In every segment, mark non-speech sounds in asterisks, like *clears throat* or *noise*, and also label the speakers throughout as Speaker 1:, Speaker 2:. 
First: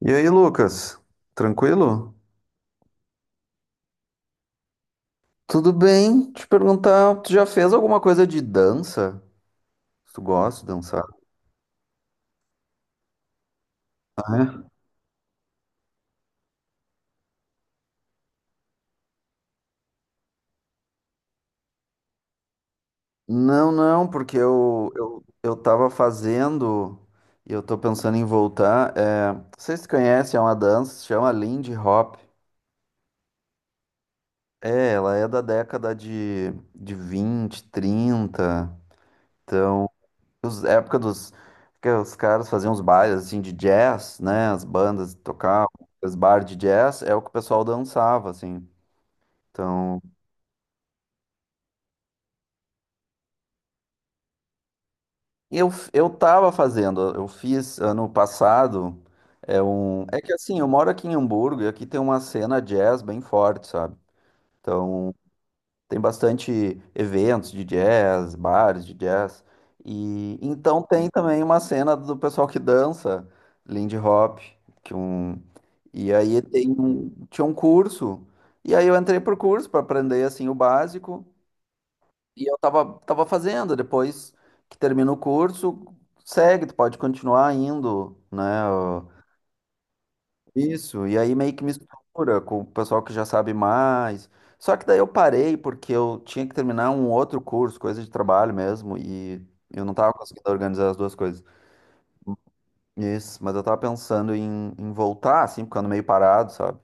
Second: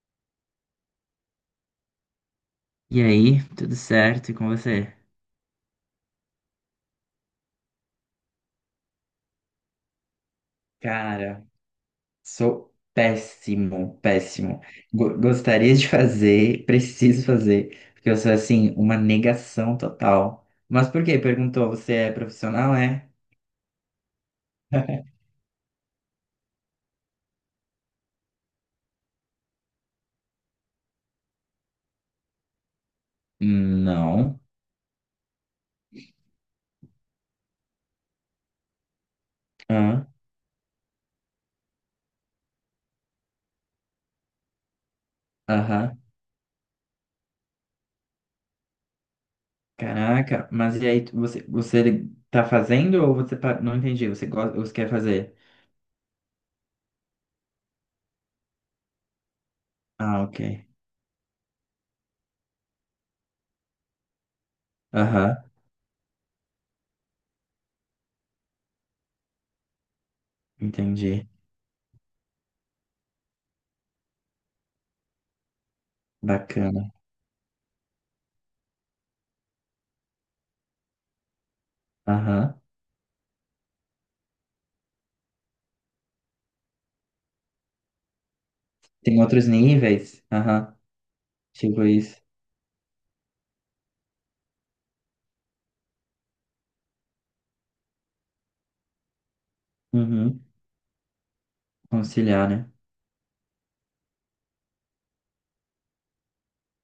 Speaker 1: E aí, Lucas? Tranquilo?
Speaker 2: E aí, tudo certo? E com você?
Speaker 1: Tudo bem? Te perguntar, tu já fez alguma coisa de dança? Tu gosta de dançar?
Speaker 2: Cara, sou péssimo,
Speaker 1: Ah,
Speaker 2: péssimo.
Speaker 1: é?
Speaker 2: Gostaria de fazer, preciso fazer, porque eu sou assim, uma negação total. Mas por quê? Perguntou, você é profissional, é?
Speaker 1: Não, não, porque eu,
Speaker 2: *laughs*
Speaker 1: eu, eu tava fazendo e eu tô pensando em voltar. É, não sei se tu conhece, é uma dança, se chama Lindy Hop.
Speaker 2: Não.
Speaker 1: É, ela é da década de 20, trinta. Então,
Speaker 2: Ah.
Speaker 1: os, a época dos que os caras faziam os bailes assim de jazz, né? As bandas tocavam,
Speaker 2: Aham.
Speaker 1: os bar de jazz é o que o pessoal dançava assim. Então,
Speaker 2: Caraca, mas e aí, você tá fazendo ou não entendi, você gosta, você quer fazer?
Speaker 1: eu tava fazendo, eu fiz ano passado, é um é
Speaker 2: Ah,
Speaker 1: que
Speaker 2: ok.
Speaker 1: assim, eu moro aqui em Hamburgo e aqui tem uma cena jazz bem forte, sabe? Então,
Speaker 2: Aham,
Speaker 1: tem bastante eventos de jazz, bares de jazz, e então tem
Speaker 2: entendi.
Speaker 1: também uma cena do pessoal que dança Lindy Hop, que um. E aí tem
Speaker 2: Bacana.
Speaker 1: um, tinha um curso, e aí eu entrei por curso para aprender assim o básico, e
Speaker 2: Aham.
Speaker 1: eu tava, fazendo, depois que termina o curso, segue, tu pode continuar indo, né? Ó,
Speaker 2: Tem outros níveis? Aham,
Speaker 1: isso, e aí meio que
Speaker 2: tipo isso.
Speaker 1: mistura com o pessoal que já sabe mais. Só que daí eu parei porque eu tinha que terminar um outro curso, coisa de trabalho mesmo, e eu não tava
Speaker 2: Uhum.
Speaker 1: conseguindo organizar as duas coisas.
Speaker 2: Conciliar, né?
Speaker 1: Isso, mas eu tava pensando em, em voltar, assim, ficando meio parado, sabe?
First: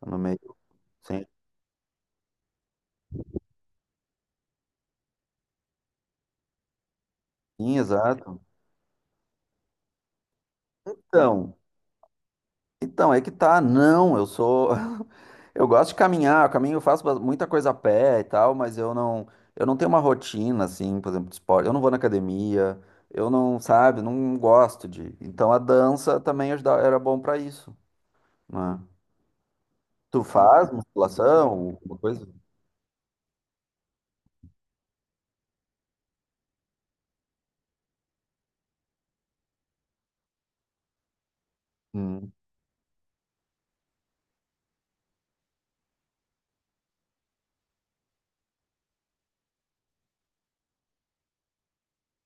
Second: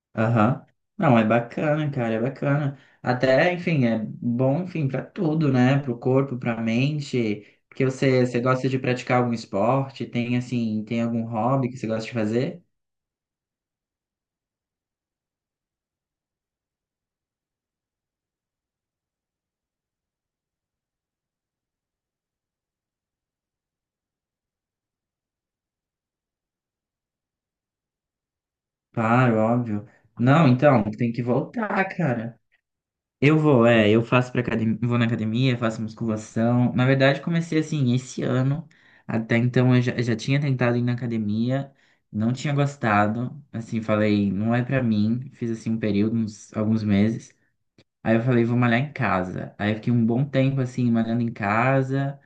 Speaker 1: Ficando meio
Speaker 2: Aham. Não, é
Speaker 1: sem.
Speaker 2: bacana, cara, é bacana. Até, enfim, é bom, enfim, pra tudo, né? Pro corpo, pra mente.
Speaker 1: Sim,
Speaker 2: Porque você,
Speaker 1: exato.
Speaker 2: você gosta de praticar algum esporte? Tem, assim, tem algum
Speaker 1: Então,
Speaker 2: hobby que você gosta de fazer?
Speaker 1: então, é que tá. Não, eu sou. *laughs* Eu gosto de caminhar, eu caminho, eu faço ba- muita coisa a pé e tal, mas eu não tenho uma rotina, assim, por exemplo, de esporte. Eu não vou na academia, eu não, sabe, não gosto de. Então a dança também ajuda- era bom pra isso, né?
Speaker 2: Claro, óbvio.
Speaker 1: Tu
Speaker 2: Não,
Speaker 1: faz
Speaker 2: então, tem que
Speaker 1: musculação,
Speaker 2: voltar,
Speaker 1: alguma coisa?
Speaker 2: cara. Eu vou, é, eu faço pra academia, vou na academia, faço musculação. Na verdade, comecei assim esse ano. Até então eu já tinha tentado ir na academia,
Speaker 1: Hum.
Speaker 2: não tinha gostado. Assim, falei, não é pra mim. Fiz assim um período, alguns meses. Aí eu falei, vou malhar em casa. Aí eu fiquei um bom tempo assim, malhando em casa.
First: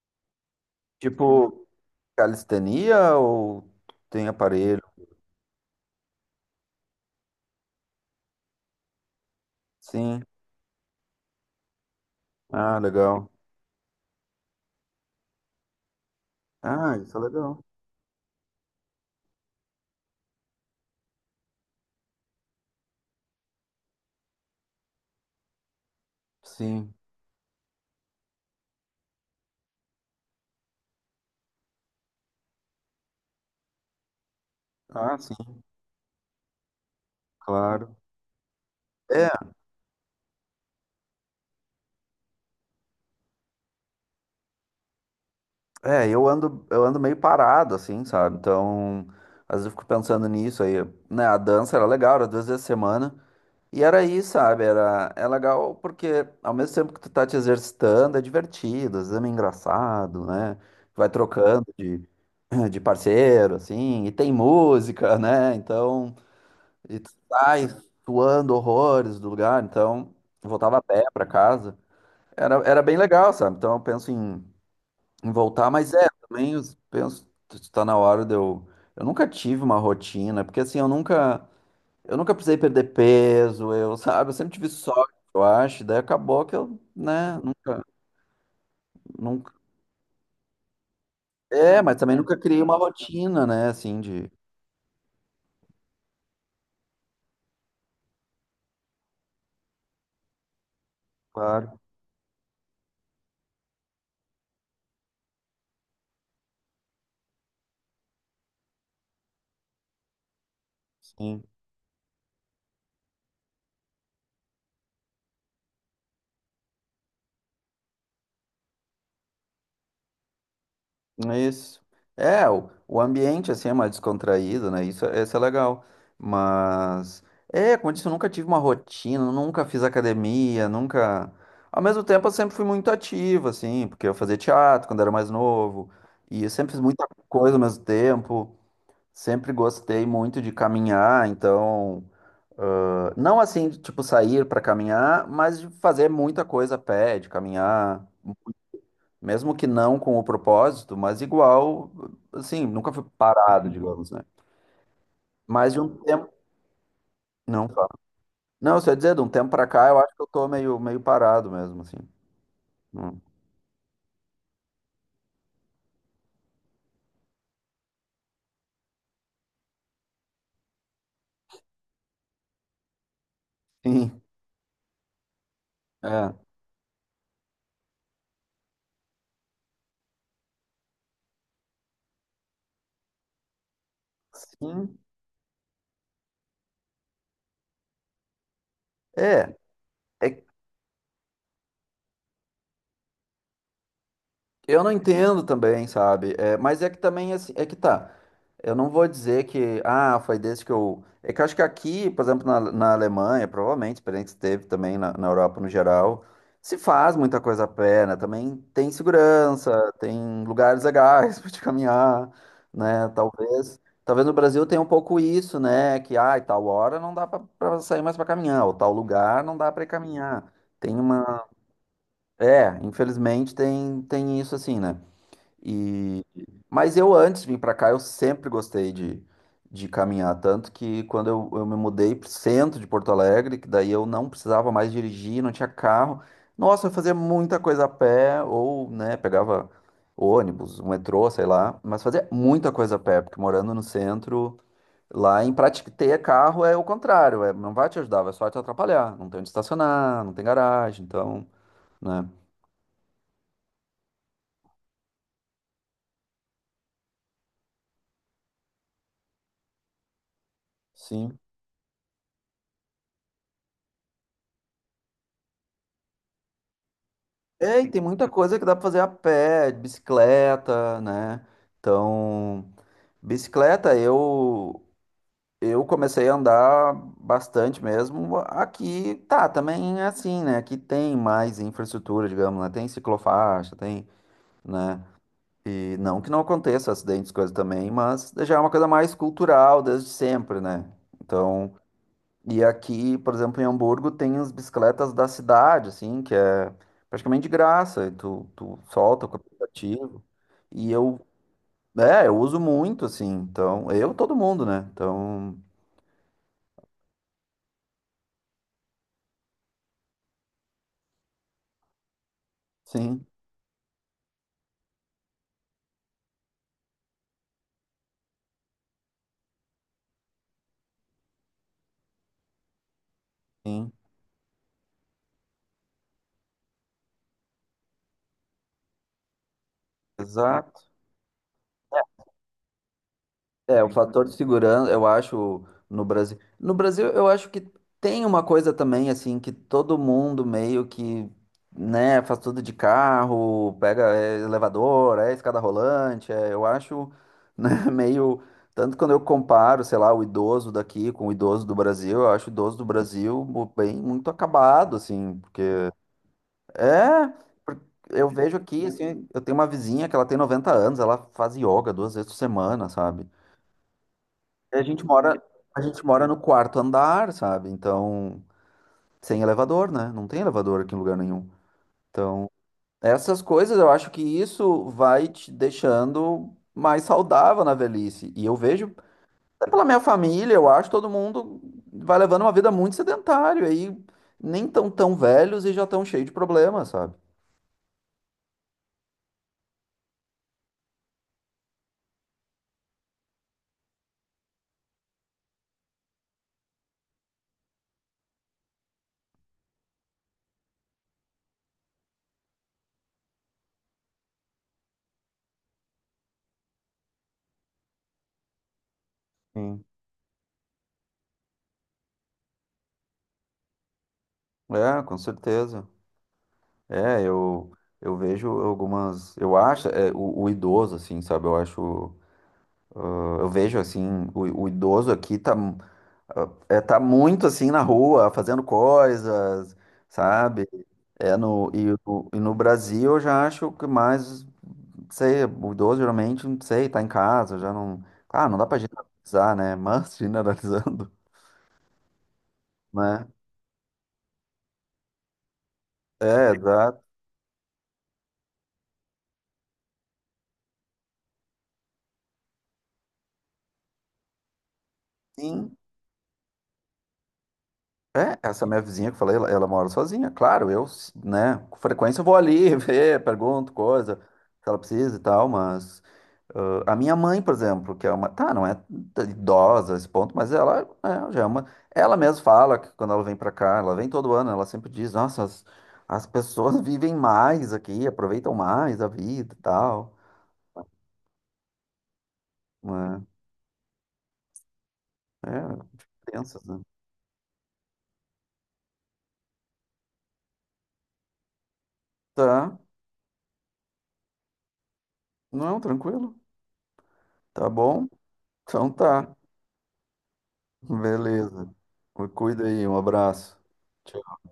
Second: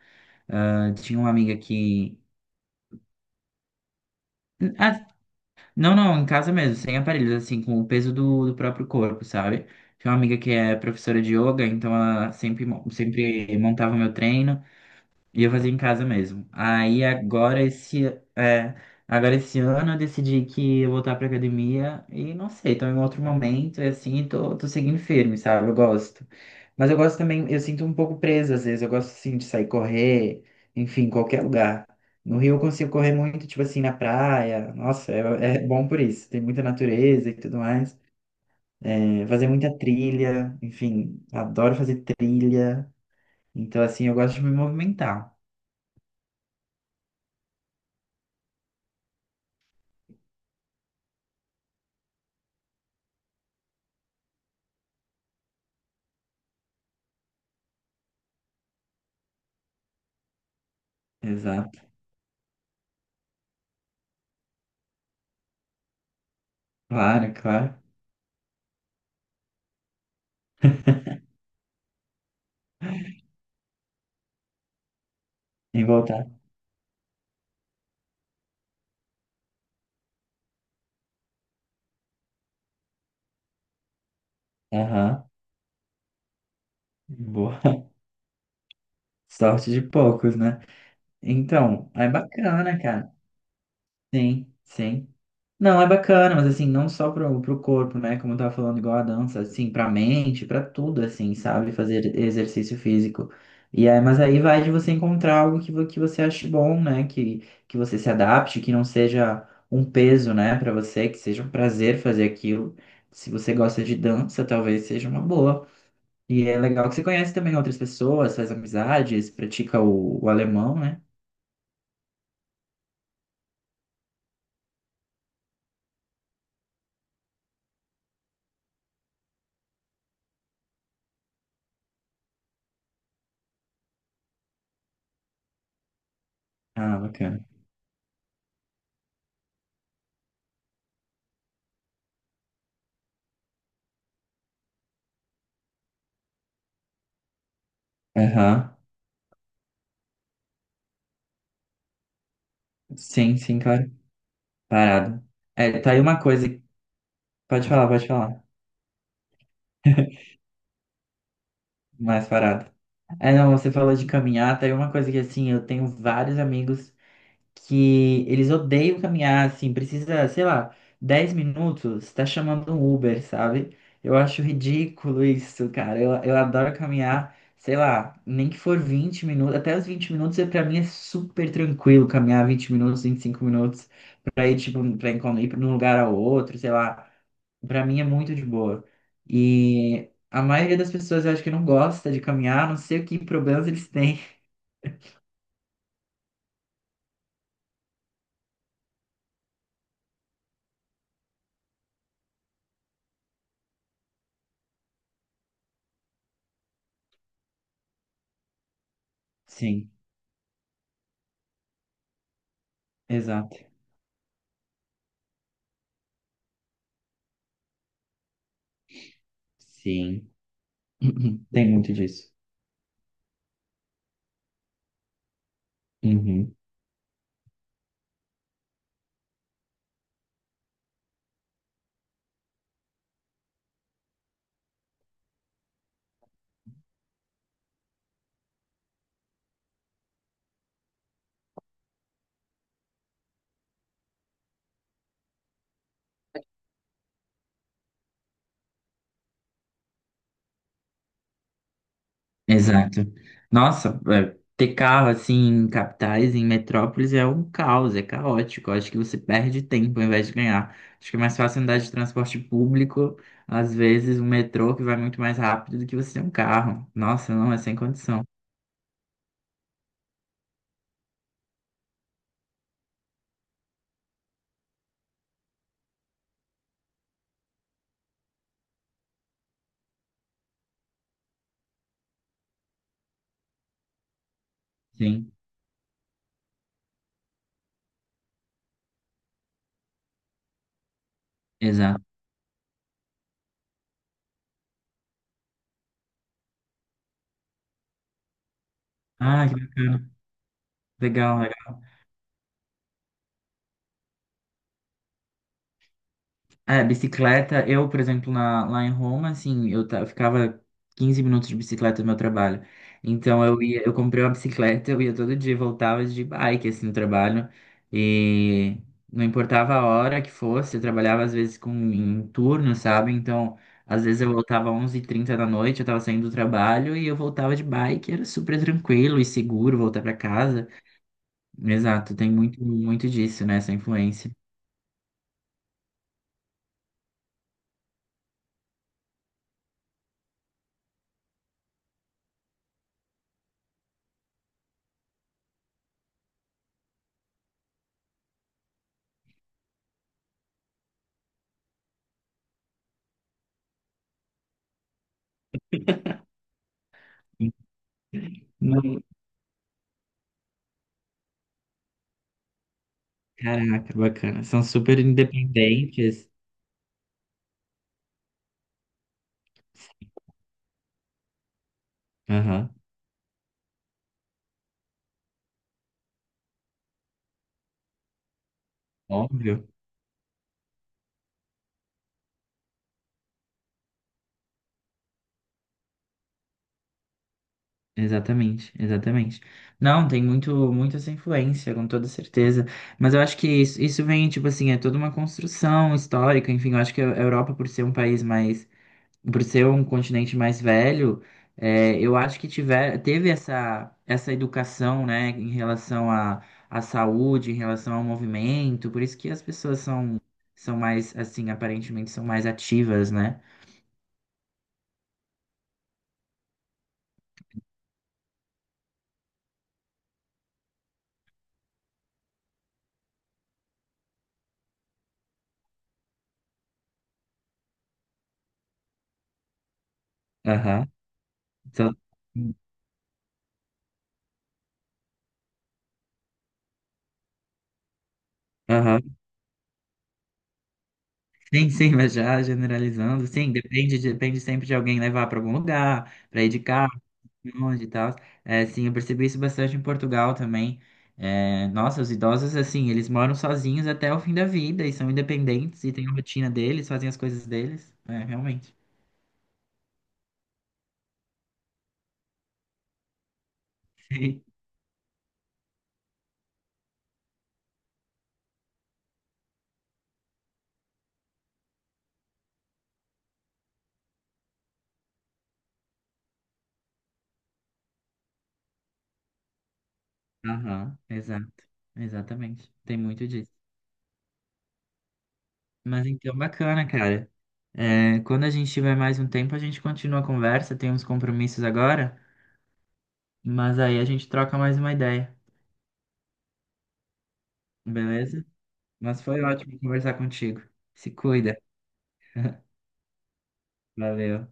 Speaker 2: Ah, tinha uma amiga
Speaker 1: Tipo
Speaker 2: que.
Speaker 1: calistenia ou tem aparelho?
Speaker 2: ah, Não, não, em casa mesmo, sem aparelhos, assim, com o peso do próprio corpo, sabe? Tinha uma
Speaker 1: Sim.
Speaker 2: amiga que é professora de yoga, então ela sempre,
Speaker 1: Ah,
Speaker 2: mo-
Speaker 1: legal.
Speaker 2: sempre montava o meu treino. E eu fazia em casa mesmo.
Speaker 1: Ah,
Speaker 2: Aí
Speaker 1: isso é legal.
Speaker 2: é, agora esse ano eu decidi que ia voltar pra academia e não sei, tô em outro momento e assim, tô seguindo firme, sabe? Eu gosto. Mas
Speaker 1: Sim.
Speaker 2: eu gosto também, eu sinto um pouco preso às vezes, eu gosto assim de sair correr, enfim, em qualquer lugar. No Rio eu consigo correr muito, tipo assim, na praia. Nossa,
Speaker 1: Ah,
Speaker 2: é,
Speaker 1: sim,
Speaker 2: é bom por isso. Tem muita natureza e tudo
Speaker 1: claro.
Speaker 2: mais. É,
Speaker 1: É,
Speaker 2: fazer muita trilha, enfim, adoro fazer trilha. Então, assim, eu gosto de me movimentar.
Speaker 1: é, eu ando meio parado, assim, sabe? Então, às vezes eu fico pensando nisso aí, né? A dança era legal, era duas vezes a semana. E era isso, sabe? Era, é legal porque ao mesmo tempo que tu tá te exercitando, é divertido, às vezes é meio engraçado, né? Vai trocando de, *clears throat* de parceiro, assim, e tem música, né? Então, e tu
Speaker 2: Claro,
Speaker 1: sai
Speaker 2: claro.
Speaker 1: suando horrores do lugar, então, eu voltava a pé
Speaker 2: *laughs*
Speaker 1: pra casa. Era, era bem legal, sabe? Então, eu penso em voltar,
Speaker 2: E
Speaker 1: mas é,
Speaker 2: voltar.
Speaker 1: também eu penso, está na hora de eu. Eu nunca tive uma rotina, porque assim, eu nunca precisei perder peso, eu, sabe, eu sempre tive sorte,
Speaker 2: Aham.
Speaker 1: eu acho, daí acabou que eu, né,
Speaker 2: Boa.
Speaker 1: nunca, nunca.
Speaker 2: Sorte de poucos, né?
Speaker 1: É,
Speaker 2: Então,
Speaker 1: mas
Speaker 2: é
Speaker 1: também nunca criei uma
Speaker 2: bacana, cara.
Speaker 1: rotina, né, assim, de.
Speaker 2: Sim, sim. Não, é bacana, mas assim, não só pro corpo, né? Como eu tava falando, igual a dança, assim, pra mente, pra tudo, assim, sabe?
Speaker 1: Claro,
Speaker 2: Fazer exercício físico. E aí, mas aí vai de você encontrar algo que, que você ache bom, né? Que você se adapte, que não seja um peso, né, pra você, que
Speaker 1: sim.
Speaker 2: seja um prazer fazer aquilo. Se você gosta de dança, talvez seja uma boa. E é legal que você conhece também outras pessoas, faz amizades, pratica o alemão, né?
Speaker 1: Isso. É, o ambiente assim é mais descontraído, né? Isso é legal. Mas é, como eu disse, eu nunca tive uma rotina, nunca fiz academia, nunca. Ao mesmo tempo, eu sempre fui muito ativo, assim, porque eu fazia teatro quando era mais novo, e eu sempre fiz
Speaker 2: Ah,
Speaker 1: muita
Speaker 2: bacana.
Speaker 1: coisa ao mesmo tempo. Sempre gostei muito de caminhar, então, ah, não assim, de, tipo, sair para caminhar, mas de fazer muita coisa a pé, de caminhar.
Speaker 2: Aham.
Speaker 1: Mesmo que não com o propósito, mas igual, assim, nunca fui
Speaker 2: Sim, sim,
Speaker 1: parado,
Speaker 2: claro.
Speaker 1: digamos, né?
Speaker 2: Parado.
Speaker 1: Mas
Speaker 2: É,
Speaker 1: de
Speaker 2: tá
Speaker 1: um
Speaker 2: aí uma
Speaker 1: tempo.
Speaker 2: coisa.
Speaker 1: Não,
Speaker 2: Pode falar,
Speaker 1: fala.
Speaker 2: pode falar.
Speaker 1: Não, você ia dizer, de um tempo pra cá, eu acho que eu tô meio, meio parado mesmo, assim.
Speaker 2: Mais parado.
Speaker 1: Hum.
Speaker 2: É, não, você falou de caminhar, tá aí uma coisa que assim, eu tenho vários amigos, que eles odeiam caminhar, assim, precisa, sei lá, 10 minutos, tá chamando um Uber, sabe? Eu
Speaker 1: Sim,
Speaker 2: acho ridículo isso, cara. Eu
Speaker 1: é.
Speaker 2: adoro caminhar, sei lá, nem que for 20 minutos, até os 20 minutos é, pra mim é super tranquilo caminhar 20 minutos, 25 minutos, pra ir, tipo,
Speaker 1: Sim,
Speaker 2: ir de um lugar ao outro, sei lá. Pra mim é muito de boa.
Speaker 1: é.
Speaker 2: E a
Speaker 1: É,
Speaker 2: maioria das pessoas eu acho que não gosta de caminhar, não sei o que problemas eles têm.
Speaker 1: eu não entendo também, sabe? É, mas é que também, assim, é que tá. Eu não vou dizer que, ah, foi desse que eu. É que eu acho que aqui, por exemplo, na Alemanha, provavelmente, experiência que teve também na Europa no geral, se faz muita coisa a pé, né? Também tem
Speaker 2: Sim,
Speaker 1: segurança, tem lugares legais *laughs* para te caminhar, né?
Speaker 2: exato.
Speaker 1: Talvez. Talvez no Brasil tenha um pouco isso, né? Que, ah, tal hora não dá para sair mais para caminhar, ou tal lugar não dá para ir
Speaker 2: Sim.
Speaker 1: caminhar. Tem
Speaker 2: Uhum.
Speaker 1: uma.
Speaker 2: Tem muito disso.
Speaker 1: É, infelizmente tem, tem isso assim, né? E...
Speaker 2: Uhum.
Speaker 1: Mas eu antes de vir para cá, eu sempre gostei de caminhar, tanto que quando eu me mudei para o centro de Porto Alegre, que daí eu não precisava mais dirigir, não tinha carro, nossa, eu fazia muita coisa a pé, ou, né, pegava ônibus, um metrô, sei lá, mas fazia muita coisa a pé, porque morando no centro, lá em prática ter carro é o contrário, é, não vai te ajudar, vai só te atrapalhar, não tem onde estacionar, não tem garagem, então, né.
Speaker 2: Exato. Nossa, é, ter carro assim em capitais, em metrópoles é um caos, é caótico. Eu acho que você perde tempo ao invés de ganhar. Acho que é mais
Speaker 1: Sim,
Speaker 2: fácil andar de transporte público, às vezes um metrô que vai muito mais rápido do que você ter um carro. Nossa, não, é sem
Speaker 1: é, e tem
Speaker 2: condição.
Speaker 1: muita coisa que dá pra fazer a pé, de bicicleta, né? Então, bicicleta eu, comecei a andar bastante mesmo. Aqui tá, também é assim, né? Aqui tem mais infraestrutura, digamos, né? Tem ciclofaixa, tem, né?
Speaker 2: Sim,
Speaker 1: E não que não aconteça acidentes, coisa também, mas já é uma coisa mais cultural desde sempre, né? Então,
Speaker 2: exato.
Speaker 1: e aqui, por exemplo, em Hamburgo tem as bicicletas da cidade, assim, que é praticamente de graça. E tu solta com o
Speaker 2: Ah, que bacana.
Speaker 1: aplicativo. E eu,
Speaker 2: Legal, legal.
Speaker 1: é, eu uso muito, assim. Então, eu, todo mundo, né? Então,
Speaker 2: É, bicicleta, eu, por exemplo, lá em Roma, assim, eu ficava 15 minutos de bicicleta no meu trabalho.
Speaker 1: sim,
Speaker 2: Então eu ia, eu comprei uma bicicleta, eu ia todo dia, voltava de bike, assim, no trabalho. E não importava a hora que fosse, eu trabalhava às vezes em turno, sabe? Então,
Speaker 1: sim,
Speaker 2: às vezes eu voltava 11h30 da noite, eu tava saindo do trabalho e eu voltava de bike, era super tranquilo e seguro voltar pra casa.
Speaker 1: exato.
Speaker 2: Exato, tem muito, muito disso, né, essa
Speaker 1: É, o fator
Speaker 2: influência.
Speaker 1: de segurança, eu acho, no Brasil. No Brasil, eu acho que tem uma coisa também, assim, que todo mundo meio que, né, faz tudo de carro, pega é, elevador, é escada rolante. É, eu acho, né, *laughs* meio. Tanto quando eu comparo, sei lá, o idoso daqui com o idoso do Brasil, eu acho o idoso do Brasil mu- bem muito acabado, assim, porque. É. Por- eu vejo aqui,
Speaker 2: Não,
Speaker 1: assim, eu tenho uma vizinha que ela tem 90 anos, ela faz yoga duas vezes por semana, sabe?
Speaker 2: caraca, bacana. São
Speaker 1: E
Speaker 2: super
Speaker 1: a gente mora
Speaker 2: independentes.
Speaker 1: no quarto andar, sabe? Então, sem elevador, né? Não tem elevador aqui em lugar nenhum. Então,
Speaker 2: Aham,
Speaker 1: essas coisas, eu acho que isso vai te deixando mais saudável na velhice. E eu vejo,
Speaker 2: óbvio.
Speaker 1: até pela minha família, eu acho todo mundo vai levando uma vida muito sedentária aí, nem tão tão velhos e já tão cheio de problemas, sabe?
Speaker 2: Exatamente, exatamente. Não, tem muito, muito essa influência, com toda certeza. Mas eu acho que isso vem, tipo assim, é toda uma construção histórica. Enfim, eu acho que a Europa, por ser um continente mais velho, é, eu acho que teve essa, educação, né, em relação à saúde, em relação ao movimento, por isso que as pessoas
Speaker 1: Sim.
Speaker 2: são mais, assim, aparentemente são mais ativas, né?
Speaker 1: É, com certeza. É, eu vejo algumas, eu acho, é, o idoso assim, sabe? Eu acho. Eu vejo assim, o idoso aqui tá, é, tá muito assim na rua, fazendo coisas, sabe?
Speaker 2: Aham.
Speaker 1: É no, e,
Speaker 2: Então,
Speaker 1: o- e no Brasil eu já acho que mais, não sei, o idoso geralmente, não sei, tá em casa, já não. Claro, não dá pra
Speaker 2: aham.
Speaker 1: generalizar, né? Mas *laughs* generalizando,
Speaker 2: Sim, sim, mas já generalizando,
Speaker 1: né?
Speaker 2: sim, depende sempre de alguém levar para algum lugar, para ir
Speaker 1: É,
Speaker 2: de carro,
Speaker 1: exato.
Speaker 2: longe e tal. É, sim, eu percebi isso bastante em Portugal também. É, nossa, os idosos, assim, eles moram sozinhos até o fim da vida e são
Speaker 1: Sim.
Speaker 2: independentes e têm a rotina deles, fazem as coisas deles. É,
Speaker 1: É, essa
Speaker 2: realmente.
Speaker 1: minha vizinha que eu falei, ela mora sozinha. Claro, eu, né, com frequência eu vou ali *laughs* ver, pergunto
Speaker 2: *laughs*
Speaker 1: coisa,
Speaker 2: Sim.
Speaker 1: se ela precisa e tal, mas. Ah, a minha mãe, por exemplo, que é uma. Tá, não é t- idosa a esse ponto, mas ela é, já é uma. Ela mesma fala que quando ela vem pra cá, ela vem todo ano, ela sempre diz: Nossa, as pessoas *laughs* vivem mais aqui, aproveitam mais a vida e tal.
Speaker 2: Aham, exato. Exatamente. Tem
Speaker 1: Né?
Speaker 2: muito disso.
Speaker 1: É,
Speaker 2: Mas então,
Speaker 1: pensas, né?
Speaker 2: bacana, cara. É, quando a gente tiver mais um tempo, a gente continua a conversa. Tem uns compromissos agora,
Speaker 1: Tá,
Speaker 2: mas aí a gente troca mais uma ideia,
Speaker 1: não, tranquilo. Tá bom?
Speaker 2: beleza?
Speaker 1: Então
Speaker 2: Mas
Speaker 1: tá.
Speaker 2: foi ótimo conversar contigo. Se cuida.
Speaker 1: Beleza. Cuida aí, um abraço.
Speaker 2: Valeu.